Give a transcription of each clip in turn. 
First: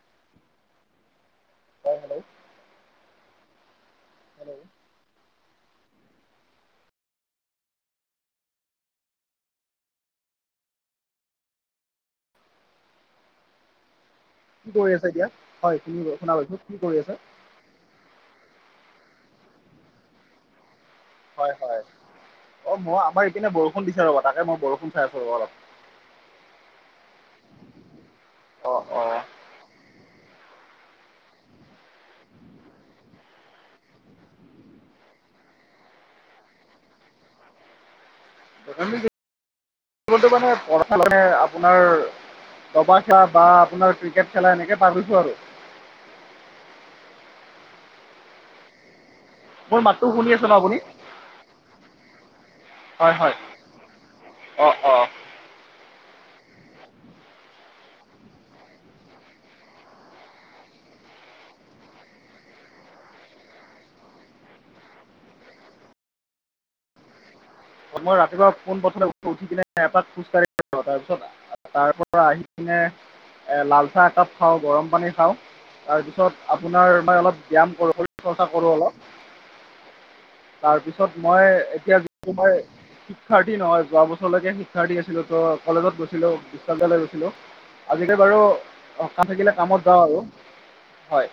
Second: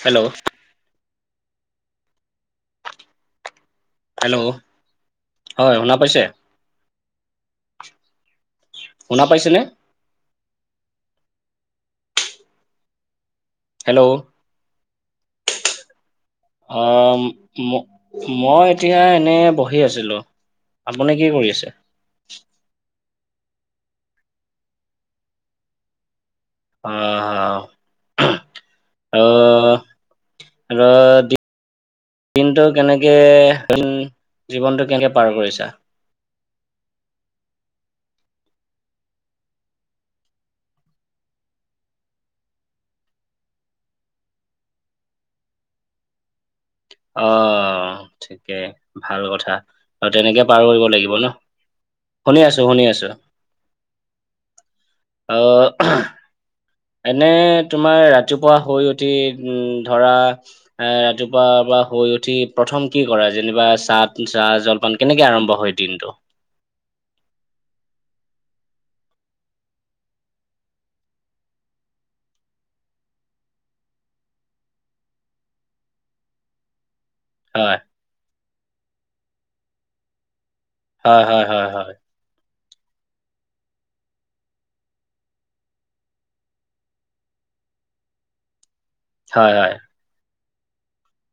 Hello. অ', hello. Hello. হয়, শুনা পাইছে? শুনা পাইছে নে? হেল্ল'। কি কৰি আছে এতিয়া হয়, তুমি শুনা পাইছোঁ। অ', ম মই এতিয়া এনে বহি আছিলো। আপুনি কি কৰি হয় আছে -হয় অ', মই আমাৰ ইপিনে বৰষুণ দিছে ৰ'বা তাকে মই বৰষুণ চাই আছো ৰবা অলপ। অ', হ অ অ হহঃ আহ ৰ দি দিনটো কেনেকে [unintelligible] জীৱনটো কেনেকে পাৰ কৰিছা? আমি জীৱন টো মানে পঢ়া মানে আপোনাৰ তবাচা বা আপোনাৰ ক্ৰিকেট খেলা এনেকে পাৰিছো আৰু। অ, ঠিকেই ভাল কথা কা মোৰ মাতটো আৰু শুনি তেনেকে আছে ন পাৰ আপুনি? কৰিব লাগিব ন? শুনি আছো শুনি আছো। হয় হয় অ অ। অ অহ। এনে তোমাৰ ৰাতিপুৱা শুই উঠি উম ধৰা এ ৰাতিপুৱা বা শুই উঠি প্ৰথম কি কৰা যেনিবা চাহ তো চাহ জলপান কেনেকে আৰম্ভ হয় দিনটো? অ মই ৰাতিপুৱা পোনপ্ৰথমে উঠোঁ, উঠি কিনে এপাক খোজ কাঢ়ি [inaudible] তাৰপিছত তাৰ পৰা আহি কিনে এ লালচাহ একাপ খাওঁ, গৰম পানী খাওঁ তাৰপিছত আপোনাৰ মানে অলপ ব্যায়াম হয় কৰিবলৈ চৰ্চা কৰো অলপ হয় তাৰপিছত হয় মই হয় এতিয়া তোমাৰে শিক্ষাৰ্থী নহয় যোৱা বছৰলৈকে শিক্ষাৰ্থী আছিলো ত কলেজত গৈছিলো, বিশ্ববিদ্যালয়ত গৈছিলো। আজিকালি বাৰু সকাহ হয় থাকিলে হয় কামত যাওঁ আৰু হয়।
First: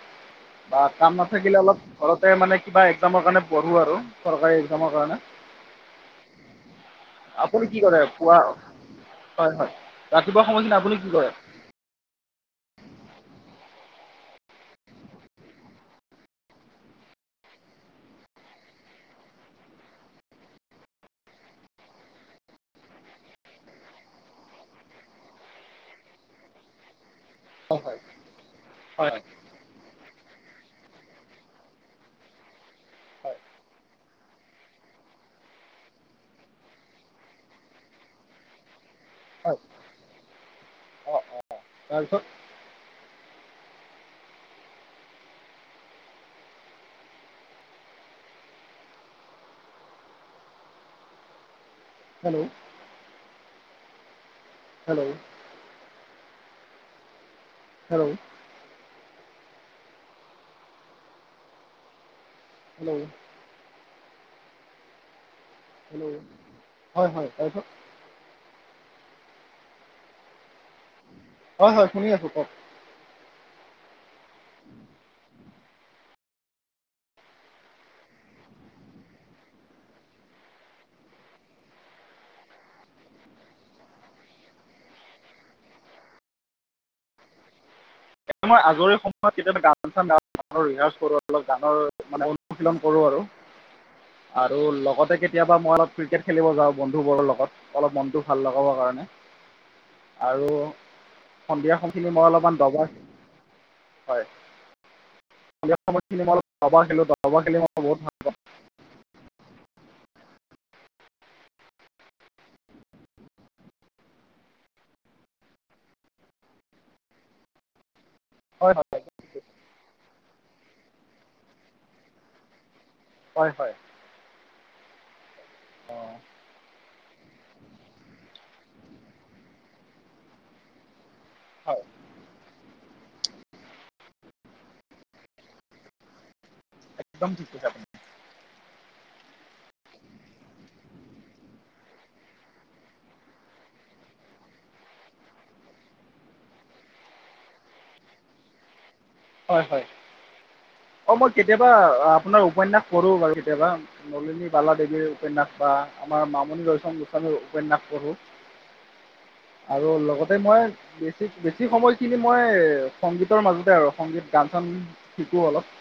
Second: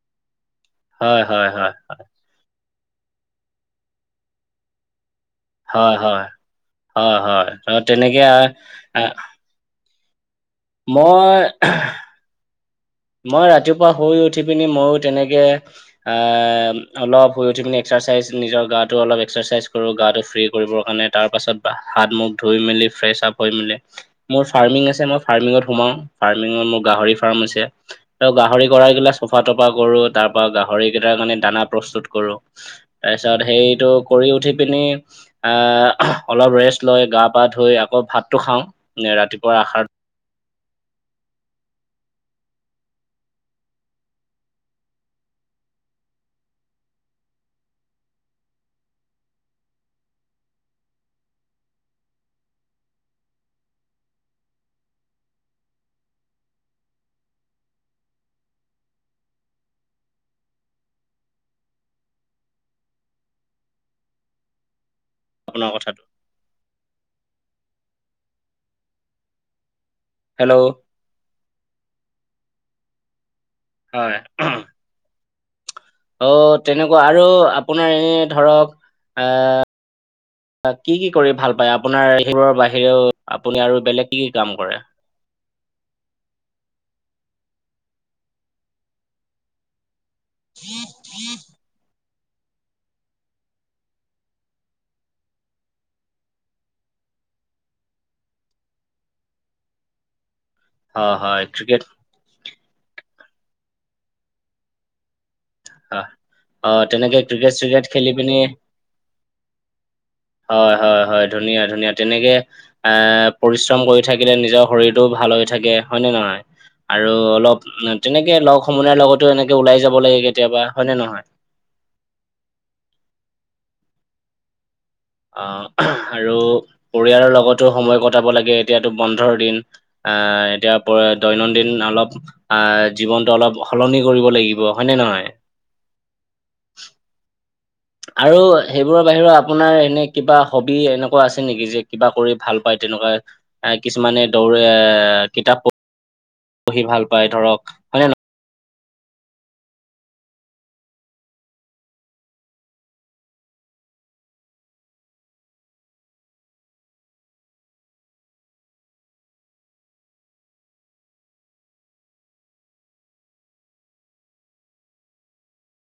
বা কাম হয় হয় নাথাকিলে হয় অলপ ঘৰতে মানে কিবা একজামৰ কাৰণে পঢ়ো আৰু চৰকাৰী একজামৰ কাৰণে। হয় হয়, হয় হয় আপুনি ত কি কৰে তেনেকে আ পুৱা আ হয় হয়। ৰাতিপুৱা সময়খিনি আ মই আহ মই ৰাতিপুৱা শুই উঠি পিনি মইও তেনেকে আম অলপ শুই উঠি পিনি এক্সাৰচাইজ নিজৰ গাটো অলপ এক্সাৰচাইজ কৰোঁ, গাটো ফ্ৰী কৰিবৰ কাৰণে তাৰ পাছত হাত - মুখ ধুই মেলি ফ্ৰেচ আপ হৈ মেলি মোৰ ফাৰ্মিং আছে, মই ফাৰ্মিঙত সোমাও। ফাৰ্মিঙত মোৰ গাহৰি ফাৰ্ম আছে। হয় হয় ত গাহৰি গঢ়ালগীলা হয় চফা - তফা কৰো তাৰ পৰা গাহৰি কেইটাৰ কাৰনে দানা প্ৰস্তুত কৰো। হয় তাৰপিছত সেইটো কৰি উঠি পিনি আ আহ অলপ ৰেষ্ট লৈ গা পা ধুই আকৌ ভাতটো খাওঁ এ হয় ৰাতিপুৱা আষাৰ অঁ অঁ তাৰপিছত হেল্ল'? হেল্ল? হেল্ল'? হেল্ল? আপোনাৰ কথাটো হেল্ল'? হয় হয় তাৰপিছত? হেল্ল'? হয় হয় শুনি আছো কওক? হয় অহ অ তেনেকুৱা আৰু আপোনাৰ এনে ধৰক আহ আ কি কি কৰি ভাল পায় আপোনাৰ সেইবোৰৰ বাহিৰেও আপুনি আৰু বেলেগ কি কি কাম কৰে? এ মই আজৰি সময়ত কেতিয়াবা গান চান গান ৰিহাৰছ কৰোঁ অলপ গানৰ মানে অনুশীলন কৰোঁ আৰু। আৰু লগতে কেতিয়াবা মই অলপ ক্ৰিকেট খেলিব যাওঁ বন্ধুবোৰৰ লগত। অলপ মনটো ভাল লগাবৰ কাৰণে আৰু হয় হয় সন্ধিয়া ক্ৰিকেট সময়খিনি মই অলপমান ডবা হয়, খো [inaudible] হয় অ' খেল মই তেনেকে ক্ৰিকেট চ্ৰিকেট বহুত খেলি ভাল পিনি পাওঁ। [inaudible] হয় হয় হয় ধুনীয়া ধুনীয়া তেনেকে এ পৰিশ্ৰম কৰি থাকিলে নিজৰ শৰীৰটোও ভাল হৈ থাকে হয় নে নহহয় আৰু অলপ তেনেকে লগ হয় হয় সমনাৰ লগতো এনেকে ওলাই যাব লাগে কেতিয়াবা হয়নেে নহয় হয় হয় আহ আৰু পৰিয়ালৰ লগতো সময় কটাব লাগে এতিয়াতো বন্ধৰ দিন আহ এতিয়া দৈনন্দিন হয় অলপ আহ জীৱনটো অলপ সলনি কৰিব লাগিব হয়নে নহয় একদম ঠিক আছে আপনি [unintelligible] আৰু সেইবোৰৰ বাহিৰে আপোনাৰ এনে কিবা হবি এনেকুৱা আছে নেকি যে কিবা কৰি ভাল পায় তেনেকুৱা এ কিছুমানে দৌৰে এ কিতাপ পঢ়ি পঢ়ি ভাল পায় ধৰক হয়নে হয় হয় অ মই কেতিয়াবা আপোনাৰ উপন্যাস পঢ়ো বাৰু কেতিয়াবা নলিনী বালা দেৱীৰ উপন্যাস বা আমাৰ মামণি ৰয়চম গোস্বামীৰ উপন্যাস পঢ়ো আৰু লগতে মই বেছি বেছি সময়খিনি মই সংগীতৰ মাজতে আৰু সংগীত গান চান শিকো অলপ